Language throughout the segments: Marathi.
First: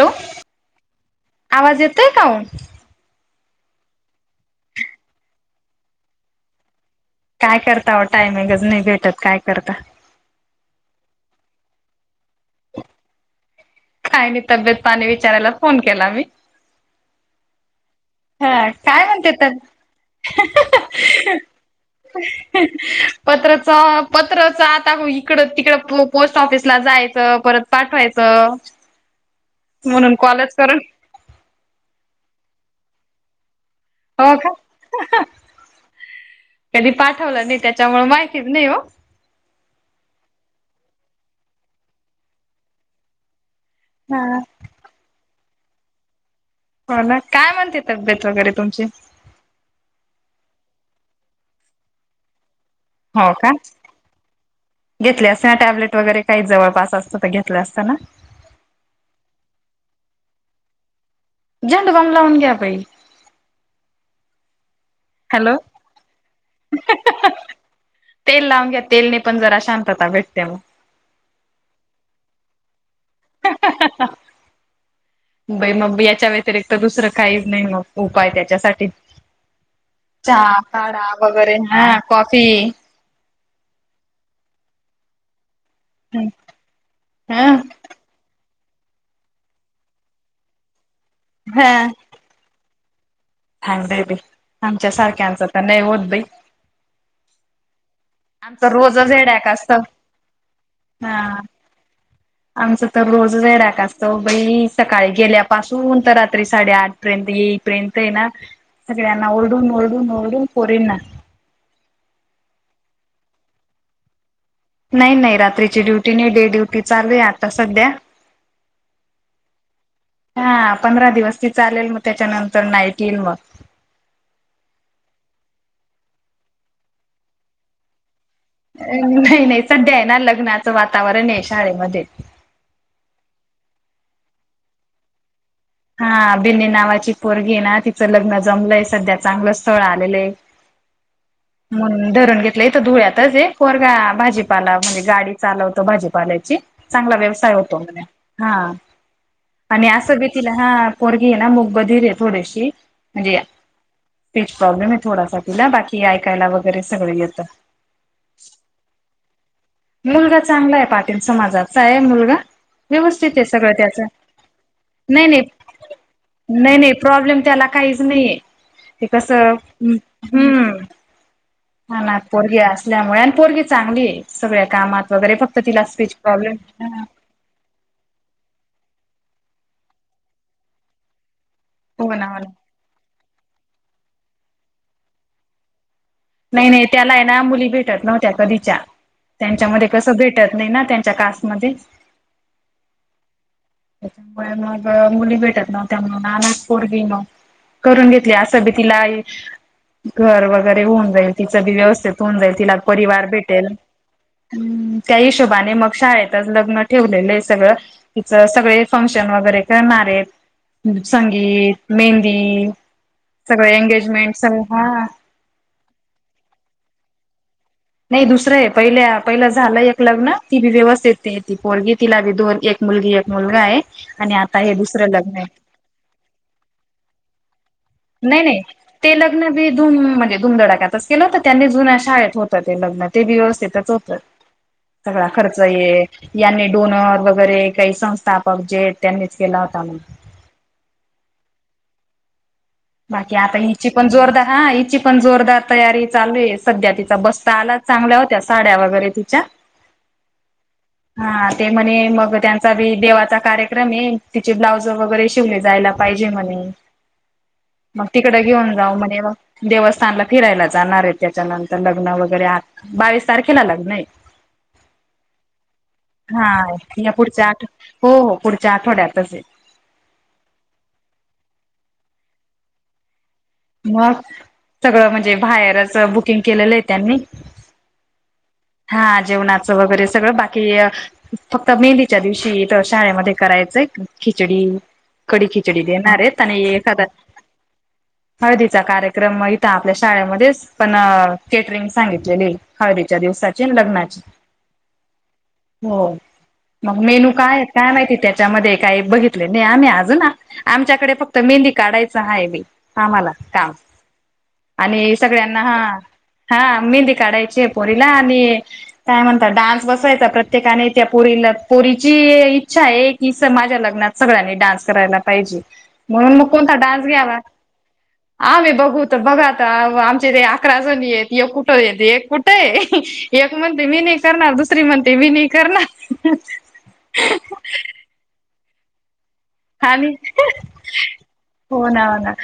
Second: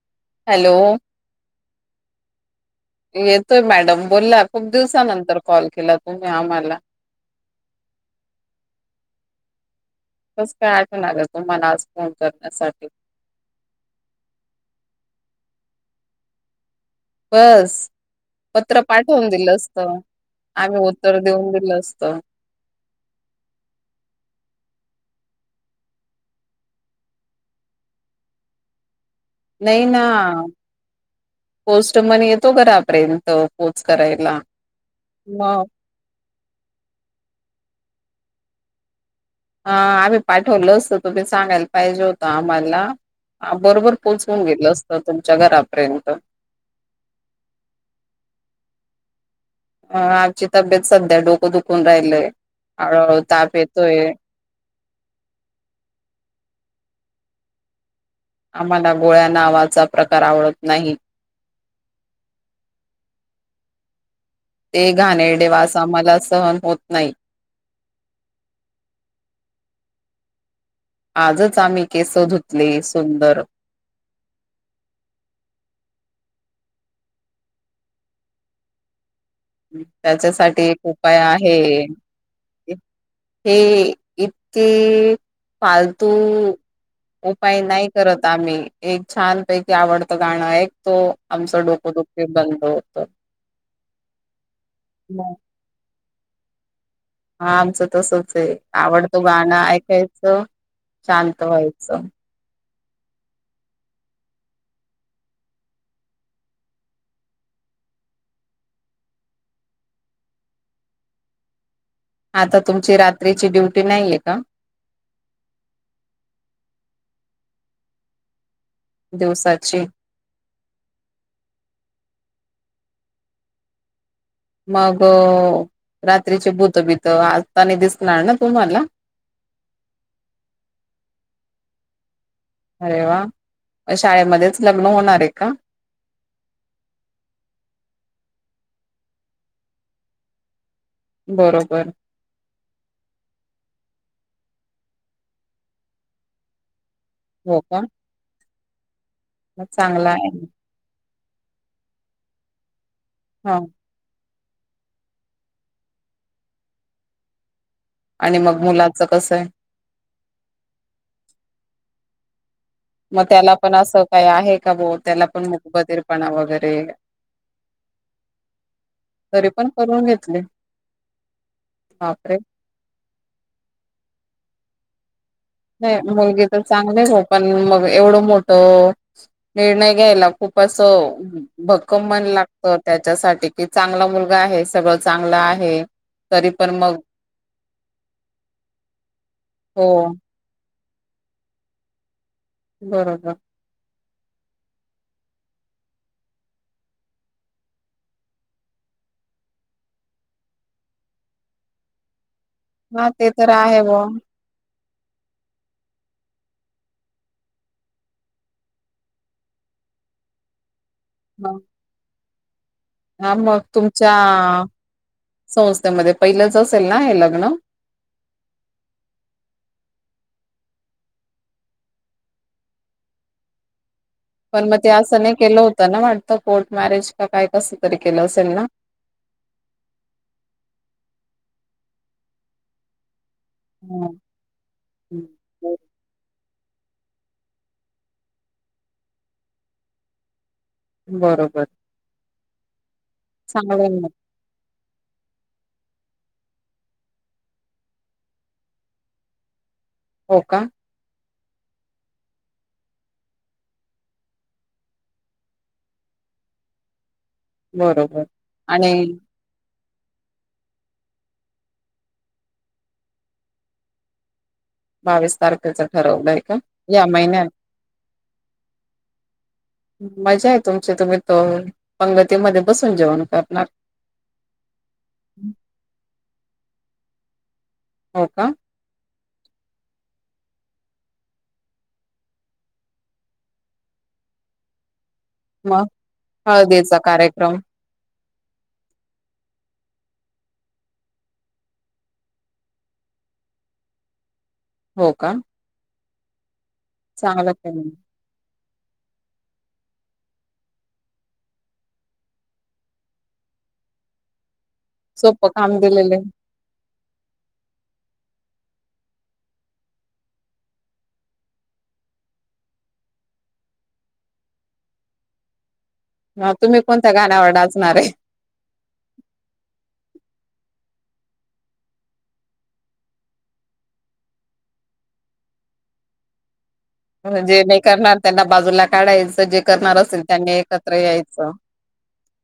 हॅलो. हॅलो. आवाज येतोय का? येतोय मॅडम बोल ना. खूप दिवसानंतर कॉल केलाय तुम्ही आम्हाला काय करता टायमिंगच नाही भेटत काय करता कसं काय आठवण आलं तुम्हांला आज फोन करण्यासाठी काय नाही तब्येत पाणी विचारायला फोन केला मी बस हा पत्र काय पाठवून म्हणते दिलं तर असत. आम्ही उत्तर देऊन दिलं असत. पत्रचं पत्रच आता इकड, तिकड पोस्ट ऑफिसला जायचं. परत पाठवायचं म्हणून कॉलेज करून पोस्ट मण येतो घरापर्यंत पोच हो करायला का म. कधी पाठवलं नाही त्याच्यामुळे माहितीच नाही हो. ह आम्ही पाठवलं असत. तुम्ही सांगायला पाहिजे होतं आम्हाला बरोबर हा पोचून दिलं असतं तुमच्या घरापर्यंत. हो ना काय म्हणते तब्येत वगैरे तुमची. अ आमची तब्येत सध्या डोकं दुखून राहिलय हळूहळू ताप येतोय. घेतले असते ना टॅब्लेट वगैरे काही जवळपास असतं तर घेतलं असतना. आम्हाला गोळ्या नावाचा प्रकार आवडत नाही. झंडू बाम लावून घ्या बाई. ते घाणेरडे हॅलो वास आम्हाला सहन होत नाहीत. तेल लावून घ्या तेलने पण जरा शांतता भेटते मग. आजच आम्ही केस धुतले सुंदर. [unintelligible] बई मग याच्या व्यतिरिक्त दुसरं काही नाही मग उपाय त्याच्यासाठी. चहा त्याच्यासाठी एक काडा उपाय वगैरे आहे. हा कॉफी. हे इतके फालतू ह उपाय नाही करत आम्ही एक छानपैकी आवडतं गाणं एक तो आमच डोको दुख बंद होत. फायदा आहे बाई आमच्या मग सारख्यांच तर नाही होत बई. हा आमचं तसच आहे आमचं रोजच आवडतं हेड्याक गाणं असत ऐकायचं हा शांत व्हायचं. आमचं तर रोज हे डॅक असतो बाई सकाळी गेल्यापासून तर रात्री साडेआठ पर्यंत येईपर्यंत आहे ना सगळ्यांना ओरडून ओरडून ओरडून पोरींना आता तुमची रात्रीची ड्युटी नाहीये का. नाही नाही रात्रीची ड्युटी नाही डे ड्युटी चालू आहे आता सध्या. दिवसाची. हा पंधरा दिवस ती चालेल मग त्याच्यानंतर नाईट येईल मग. मग रात्रीची भूतबीत आता नाही दिसणार ना तुम्हाला. नाही नाही सध्या आहे ना लग्नाचं वातावरण आहे शाळेमध्ये अरे वा शाळेमध्येच लग्न होणार आहे का. हा बिन्नी नावाची पोरगी ना तिचं लग्न जमलंय सध्या चांगलं स्थळ आलेलंय. बरोबर म्हणुन धरून घेत धुळ्याच आहेरा भाजीपाला म्हणजे गाडी चालवत भाजीपाल्याची चांगल व्यव हो का [unintelligible] हा मग आणि चांगला अस भी आहे हा पोरगी आहे ना मग बधीर आहे थोडीशी म्हणजे हा तेच प्रॉब्लेम आहे थोडासाठी ला बाकी ऐकायला वगैरे सगळ येत. आणि मग मुलाचं कसं आहे. मुलगा चांगला आहे पाटील समाजाचा आहे मुलगा. मग व्यवस्थित आहे त्याला सगळं पण त्याच असं काही आहे का भो त्याला नाही नाही पण मूकबधिर पणा नाही वगैरे. नाही प्रॉब्लेम त्याला काहीच नाहीे ये ते कस तरी पण हम्म करून घेतले हम्म हम्म. हा ना बापरे पोरगी असल्यामुळे आणि पोरगी चांगली आहे सगळ्या कामात वगैरे फक्त तिला नाही स्पीच मुलगी प्रॉब्लेम तर चांगलेच हो पण मग एवढं मोठं निर्णय घ्यायला खूप असं भक्कम मन ना हो ना लागत त्याच्यासाठी कि चांगला मुलगा आहे सगळं चांगलं आहे. तरी नाही पण नाही मग त्याला आहे ना मुली भेटत नव्हत्या कधीच्या त्यांच्यामध्ये हो कसं भेट भेटत नाही ना त्यांच्या कास्टमध्ये बरोबर. त्याच्यामुळे मग मुली भेटत नो होत्या म्हणून अनाथ पोरगी म करून घेतली असं बी तिला घर वगैरे होऊन जाईल तिच भी व्यवस्थित होऊन जाईल तिला हा परिवार ते तर भेटेल. आहे ब हम्म त्या हिशोबाने मग शाळेतच लग्न ठेवलेलं आहे सगळं. तिचं सगळे फंक्शन वगैरे करणार आहेत. संगीत, मेहंदी, हा मग सगळे तुमच्या एंगेजमेंट सगळ हा. संस्थेमध्ये पहिलंच असेल ना हे लग्न? नाही दुसरं आहे पहिल्या पहिलं झालं एक लग्न ती बी व्यवस्थित ती पोलगी तिला बी दोन एक मुलगी एक मुलगा आहे, आणि आता पण हे मग ते दुसरं असं नाही लग्न केलं आहे होतं ना वाटतं कोर्ट मॅरेज का काय कसं तरी केलं नाही असेल नाही ना. ते लग्न बी धूम म्हणजे धुमधडाक्यातच केलं होतं त्यांनी जुन्या शाळेत होतं ते लग्न ते व्यवस्थित. त्यिच हां, होत हं. सगळा खर्च ये. यांनी डोनर वगैरे काही संस्थापक जे त्यांनीच केला होता मग. बरोबर बाकी आता चांगलं हिची आहे पण मग जोरदार हा हीची. पण जोरदार तयारी चालू आहे सध्या तिचा बसता आला चांगल्या होत्या साड्या वगैरे तिच्या. हो का हा ते म्हणे मग त्यांचा बी देवाचा कार्यक्रम आहे तिचे ब्लाउज वगैरे शिवले जायला. पाहिजे म्हणे, मग बरोबर तिकड घेऊन आणि जाऊ म्हणजे देवस्थानला फिरायला जाणार आहे त्याच्यानंतर लग्न वगैरे आ बावीस तारखेला लग्न हाय. बावीस तारखेच ठरवलंय हा का या पुढच्या महिन्यात आठ हो हो पुढच्या आठवड्यातच आहे. मजा आहे तुमची तुम्ही त पंगतीमध्ये बसून जेवण करणार मग सगळं म्हणजे बाहेरच बुकिंग केलेलं आहे त्यांनी हो का हा जेवणाचं वगैरे सगळं बाकी. फक्त मेहंदीच्या दिवशी तर शाळेमध्ये करायचंय खिचडी. कडी खिचडी मग देणार रे तने हळदीचा एखादा. कार्यक्रम हळदीचा कार्यक्रम इथ आपल्या शाळेमध्येच. पण कॅटरिंग सांगितलेली हळदीच्या दिवसाची लग्नाची. हो का हो मग मेनू चांगलं काय केलं काय माहिती त्या. त्याच्यामध्ये काही बघितले नाही आम्ही अजून ना आमच्याकडे फक्त मेहंदी काढायचं हा मी. आम्हाला काम आणि सोपं सगळ्यांना काम हा. दिलेलं आहे. हा मेहंदी काढायची आहे पोरीला आणि. काय म्हणता. डान्स बसायचा प्रत्येकाने त्या पुरीला पुरीची इच्छा आहे एक. ही स माझ्या लग्नात सगळ्यांनी डान्स करायला पाहिजे. म्हणून मग कोणता तुम्ही डान्स कोणत्या घ्यावा गाण्यावर डाचणार आहे? आमही बघूत बघाात आमचे ते अकराजण आहेत कुठ य एक कुठं आहे एक म्हणते मी नाही करणार दुसरी म्हणते मी नाही करणार जे नाही करणार त्यांना बाजूला काढायचं जे करणार आणि असेल त्यांनी एकत्र यायचं हो ना हो ना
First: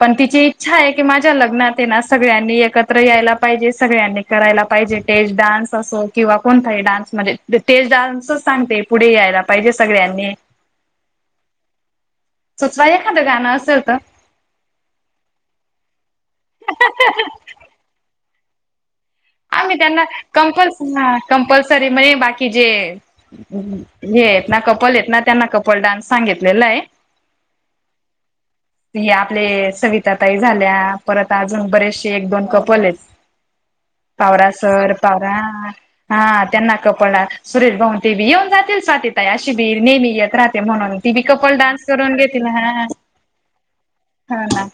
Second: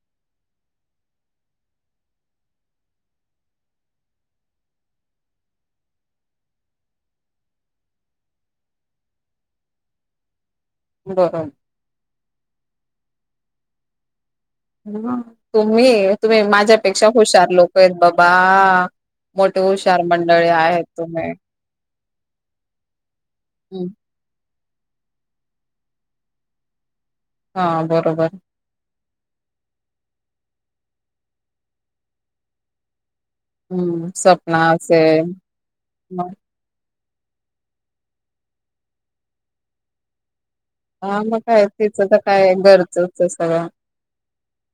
पण तिची इच्छा आहे की माझ्या लग्नात आहे ना सगळ्यांनी एकत्र यायला पाहिजे सगळ्यांनी करायला पाहिजे टेज डान्स असो किंवा कोणताही डान्समध्येध्ये तेज डान्सच सांगते. पुढे यायला पाहिजे सगळ्यांनी. हो. सुचवा एखादा तें गाणं असेल तरी. ह तुम्ही तुम्ही माझ्यापेक्षा हुशार लोक आहेत बाबा मोठे त्यांना हुशार मंडळी कंप आहेत तुम्ही कंपल्सरी म्हणजे बाकी जे. हे येत ना कपल येत ना त्यांना कपल डान्स सांगितलेला आहे हा बरोबर ह आपले सविता ताई झाल्या परत अजून बरेचसे एक दोन कपल आहेत. हम्म पवरा सपना सर, पवरा असेल हा मग त्यांना कपल सुरेश भाऊते बी येऊन जातील स्वातीताई आशी भी नेहमी येत राह ते म्हणून ती हा बी मग कपल काय डान्स तिचं करून तर घेतील काय हा घरचच आहे सगळं. हा ह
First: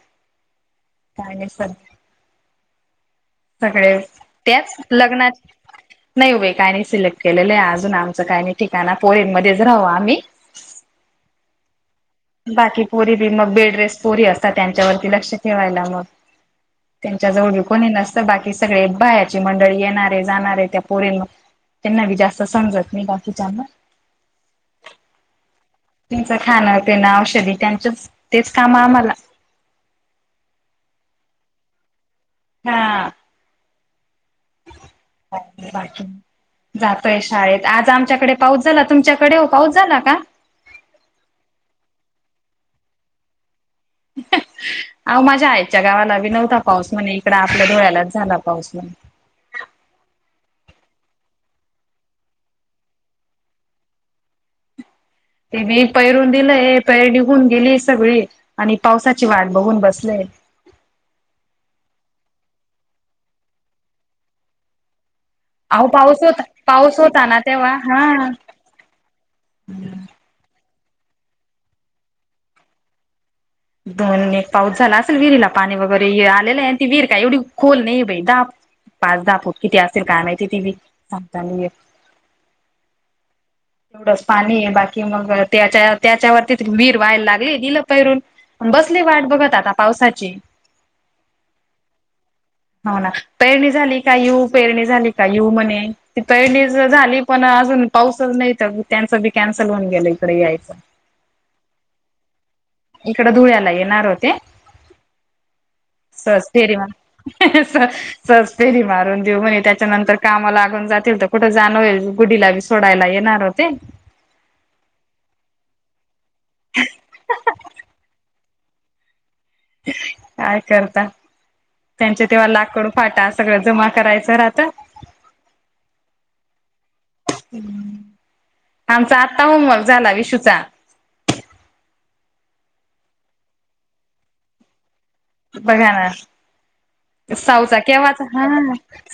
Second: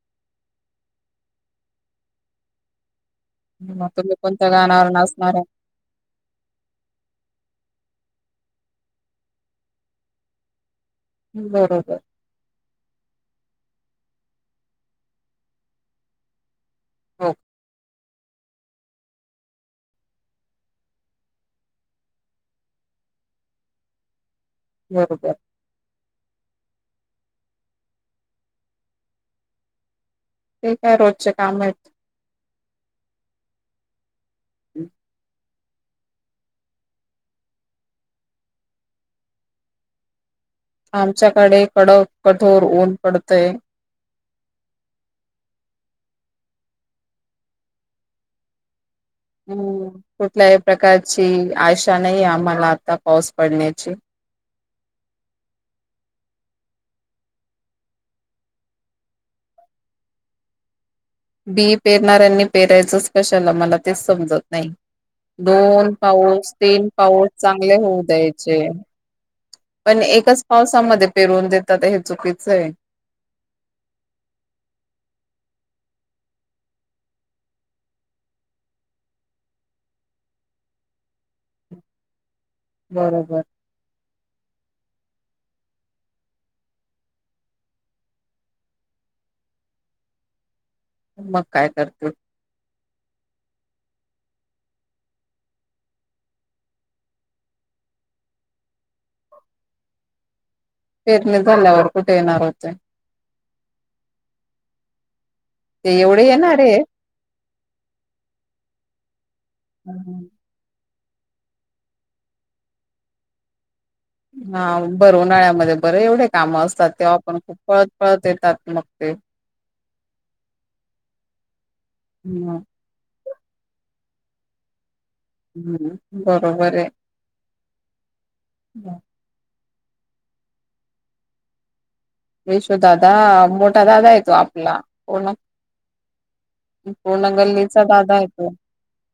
का स ग सगळे तुम्ही कोणत्या त्याच गानावर नाचणार लग्नात आहे. नाही उभे काही नाही सिलेक्ट केलेले आहे अजून आमचं काही नाही ठिकाण फोर इन मध्येच राहाव आम्ही बरोबर बाकी पोरी बी मग बेड रेस पोरी असतात त्यांच्यावरती लक्ष ठेवायला मग त्यांच्या हो जवळ कोणी नसतं बाकी सगळे बाहेरची मंडळी येणारे जाणारे त्या पोर त्यांना बी जास्त समजत नाही बाकीच्याना- बरोबर त्यांचं खाणं त्यांना औषधी त्यांच तेच काम आम्हाला ते काय रोजचे काम आहेत. हा हम्म बाकी जातोय शाळेत आज आमच्याकडे पाऊस झाला? तुमच्याकडे हो पाऊस झाला का? आमच्याकडे कडक, कठोर ऊन पडतय. अहो माझ्या आईच्या गावाला बी नव्हता पाऊस म्हणे इकड आपल्या धुळ्यालाच झाला पाऊस म्हण हम् कुठल्याही प्रकारची आशा नाही आम्हाला आता पाऊस पडण्याची ते मी पैरून दिलंय पैर निघून गेली सगळी आणि पावसाची वाट बघून बसलेय. बी पेरणाऱ्यांनी पेरायचंच कशाला मला तेच समजत नाही. अहो दोन होता पाऊस, तीन होता पाऊस, ना चांगले तेव्हा होऊ हा द्यायचे. पण एकच पावसामध्ये पेरवून देतात हे चुकीचं आहे. दोन एक पाऊस झाला असेल विहिरीला पाणी वगैरे आलेलं आहे आणि ती विहीर काय एवढी खोल नाही बाई दा पाच दहा फूट किती असेल काय माहिती ती सांगता नाही येत. बरोबर एवढंच पाणी बाकी मग त्याच्या त्याच्यावरतीच वीर व्हायला लागले दिलं पहिरून बसली वाट बघत आता पावसाची मग काय करतो. ह हो ना पेरणी झाली का यू पेरणी झाली का यू म्हणे ती पेरणी झाली पण अजून पाऊसच नाही तर त्यांचं बी कॅन्सल होऊन गेलं इंकडं यायचं पेरणी झाल्यावर कुठे येणार होते. इकड धुळ्याला येणार होते ते एवढे सहज येणार फेरी आहे. म्हण सहज फेरी मारून देऊ म्हणे, त्याच्यानंतर हम्म. कामा लागून जातील त कुठं जाण होईल गुड्डीला बी सोडायला येणार होते. हा भरं उन्हाळ्यामध्ये बर एवढे काम असतात तेव्हा आपण खूप पळत पळत येतात मग ते काय करता त्यांचे तेव्हा हम्म लाकडू फाटा सगळ जमा करायचं राहता. हम् बरोबर आहे. आता होमवर्क झाला इशू च विशूदादा मोठा दादा य तो आपला पूर्ण बघा ना, पूर्ण सावचा गल्लीचा दादा केव्हाचा आहे हा तो.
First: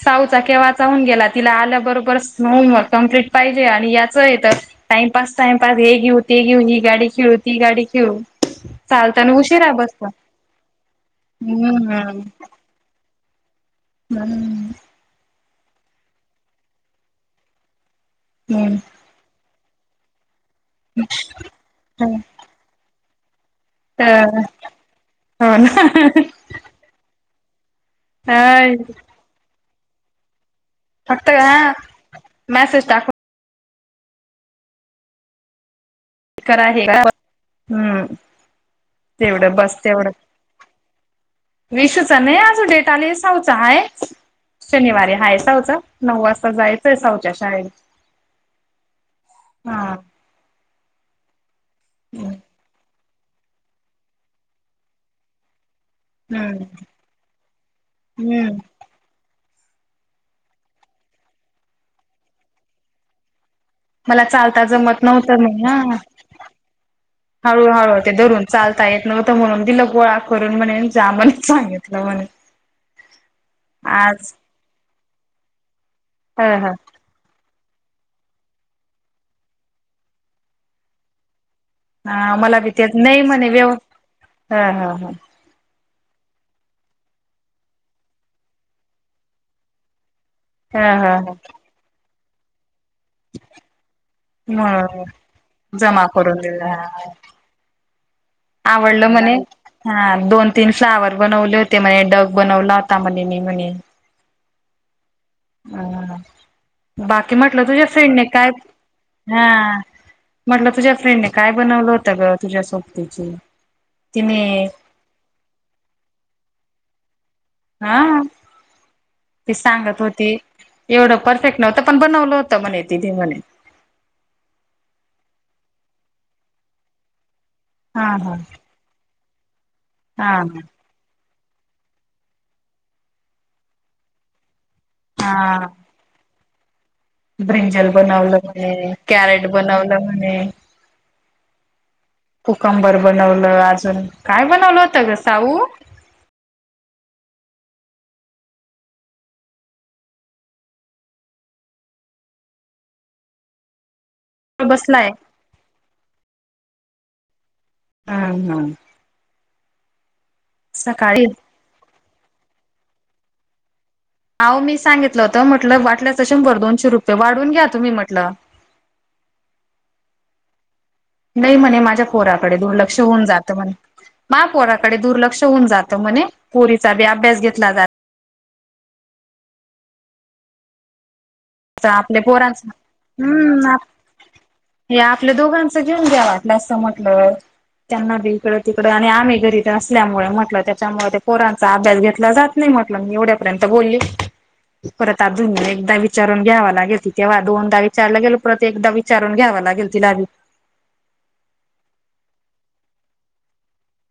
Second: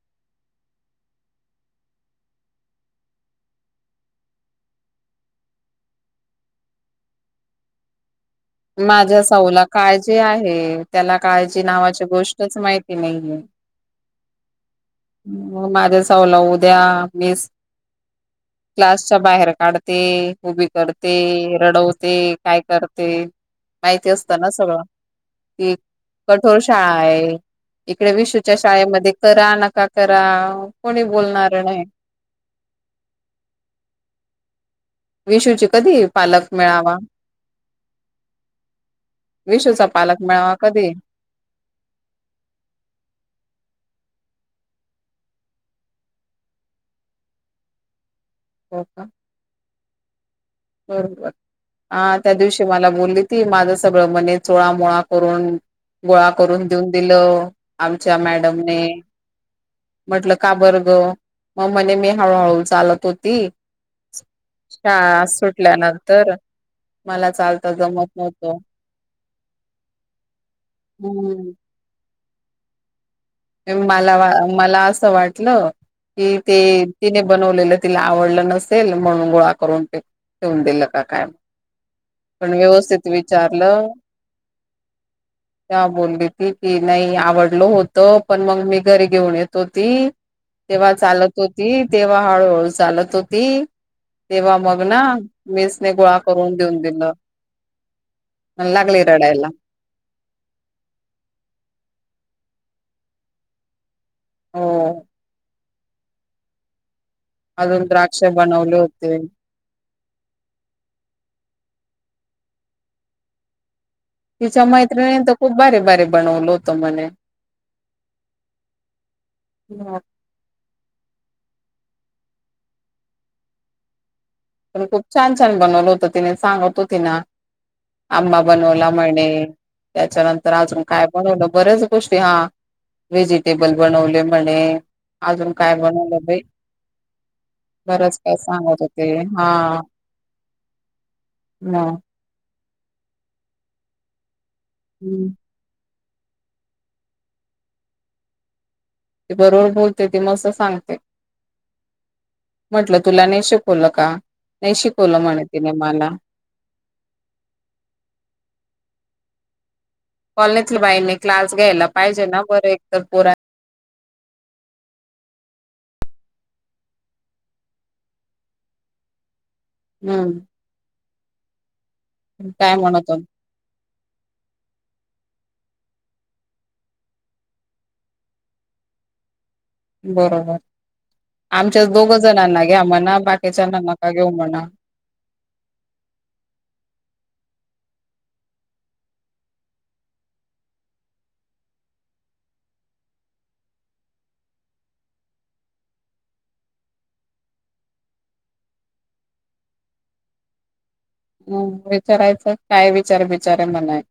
साऊचा कें्हाचा होऊन गेला तिला आल्याबरोबर होमवर्क कंप्लीट पाहिजे आणि याच येत टाइमपास टाइमपास हे घेऊ ते घेऊ ही गाडी खेळू ती गाडी खेळू माझ्या चालताना साऊला उशिरा बसतो काळजी आहे, त्याला काळजी नावाची हम्म गोष्टच माहिती नाहीये. मम् माझ्या सवला उद्या मी क्लास चा बाहेर काढते, उभी करते, हम्म रडवते, काय करते. माहिती तर असत ना सगळं हो की ना ोर शाळा आहे इकडे विश्ूच्या शाळेमध्ये करा नका करा कोणी फक्त बोलणार का नाही. मॅसेज टाकव. विशूची कधी पालक करा हे मिळावा. करा हम्म तेवढं बस विशूचा पालक मिळावा कधी विशचा नाही अजं डेट आलीसवचा आहे. शनिवारी हाय सावचा नऊ वाजता जायचं आहे सावच्या शाळेत. हो का. हा. बरोबर हा त्या हम्म दिवशी मला बोलली ती माझं सगळं मणे चोळामळा करून गोळा करून देऊन दिलं आमच्या हम्म मॅडमने म्हटलं का बर्ग मग म्हणे मी हळूहळू चालत होती मला चालता श जमत नव्हतं सुटल्यानंतर मला. हळू चालता हळू जमत ते धरून नव्हतं चालता येत नव्हतं म्हणून दिलं गोळा करून म्हणे जा म्हण हम्म सांगित. कवाण. मला वा मला असं वाटलं की ह ते. ह तिने बनवलेलं तिला आवडलं नसेल म्हणून गोळा करून ठेवून दिलं का काय. हा पण आमला भी त्यात व्यवस्थित नाही म्हणे व्यव विचारलं ह ह हा. बोलली ती की नाही आवडलो होत. त पण मग मी घरी घेऊन येत होती ह तेव्हा ह ह चालत होती. ती तेव्हा हळूहळू चालत होती. तेव्हा मग ना म्हणून मीसने गोळा करून देऊन दिलं. आणि लागली आवडल म्हणे. रडायला हा दोन तीन फ्लावर बनवले होते म्हणे डग बनवला होता म्हणे मी म्हणे. हो अ बाकी म्हटलं अजून तुझ्या द्राक्ष फ्रेंडने काय बनवले होते हा. म्हटलं तुझ्या फ्रेंड ने काय बनवलं होतं ग तुझ्या सोबतीची. तिने तिच्या मैत्रीणी तर खूप बारी बारी बनवलो होतो मने.. हा तेी सांगत होती एवढं परफेक्ट नव्हतं पण बनवलं होत म्हणे तिथी म्हणे. पण खूप छान छान बनवलं होतं तिने सांगत हो तिना हा हा आंबा बनवला म्हणे. हा त्याच्यानंतर आज. काय बनवलं बऱ्याच गोष्टी हा व्हेजिटेबल बनवले म्हणे. अजून हा काय बनलं बाई. ब्रिंजल बरंच काय बनवलं सांगत म्हणे होते कॅरेट हा बनवलं म्हणे. मग पूकंबर बनवलं अजून काय बनवलं होत ग हं. साऊ. ते बरोबर बोलते तेी मस् सांगते. म्हटलं तुला नाही शिकवलं का. नाही बसलाय शिकवलं म्हण त नाही मला. हम्म हम्म कॉलेजला बाईने सकाळी क्लास घ्यायला पाहिजे ना बरं एक तर पुर. अह मी सांगितलं हो तर म्हटलं वाटल्याचं शंभर दोनशे रुपये वाढून घ्या तुम्ही म्हटलं. हम्म. नाही म्हणे माझ्या पोराकडे काय दुर्लक्ष म्हणत होत होऊन जात. महापोराकडे दुर्लक्ष होऊन जात म्हणे पोरीचा बी अभ्यास घेतला जात. बरोबर आमच्या दोघ आपल्या जणांना पोरांचा घ्या म्हणा हम्म बाकीच्याणना का घेऊ म्हणा. हे आपल्या दोघांच जीवन घ्या वाटलं असं म्हटल. त्यांना बी इकडं तिकडं आणि आम्ही घरी असल्यामुळे म्हटलं त्याच्यामुळे ते पोरांचा अभ्यास घेतला जात. नाही म्हटलं मी एवढ्यापर्यंत बोलल परत अजून एकदाच. विचारून घ्यावा लाेल तेव्हा दोनदा विचारला गेलो परत एकदा विचारून घ्यावा लागेल तिला. हम विचारायचं काय विचार बचारे मणाय.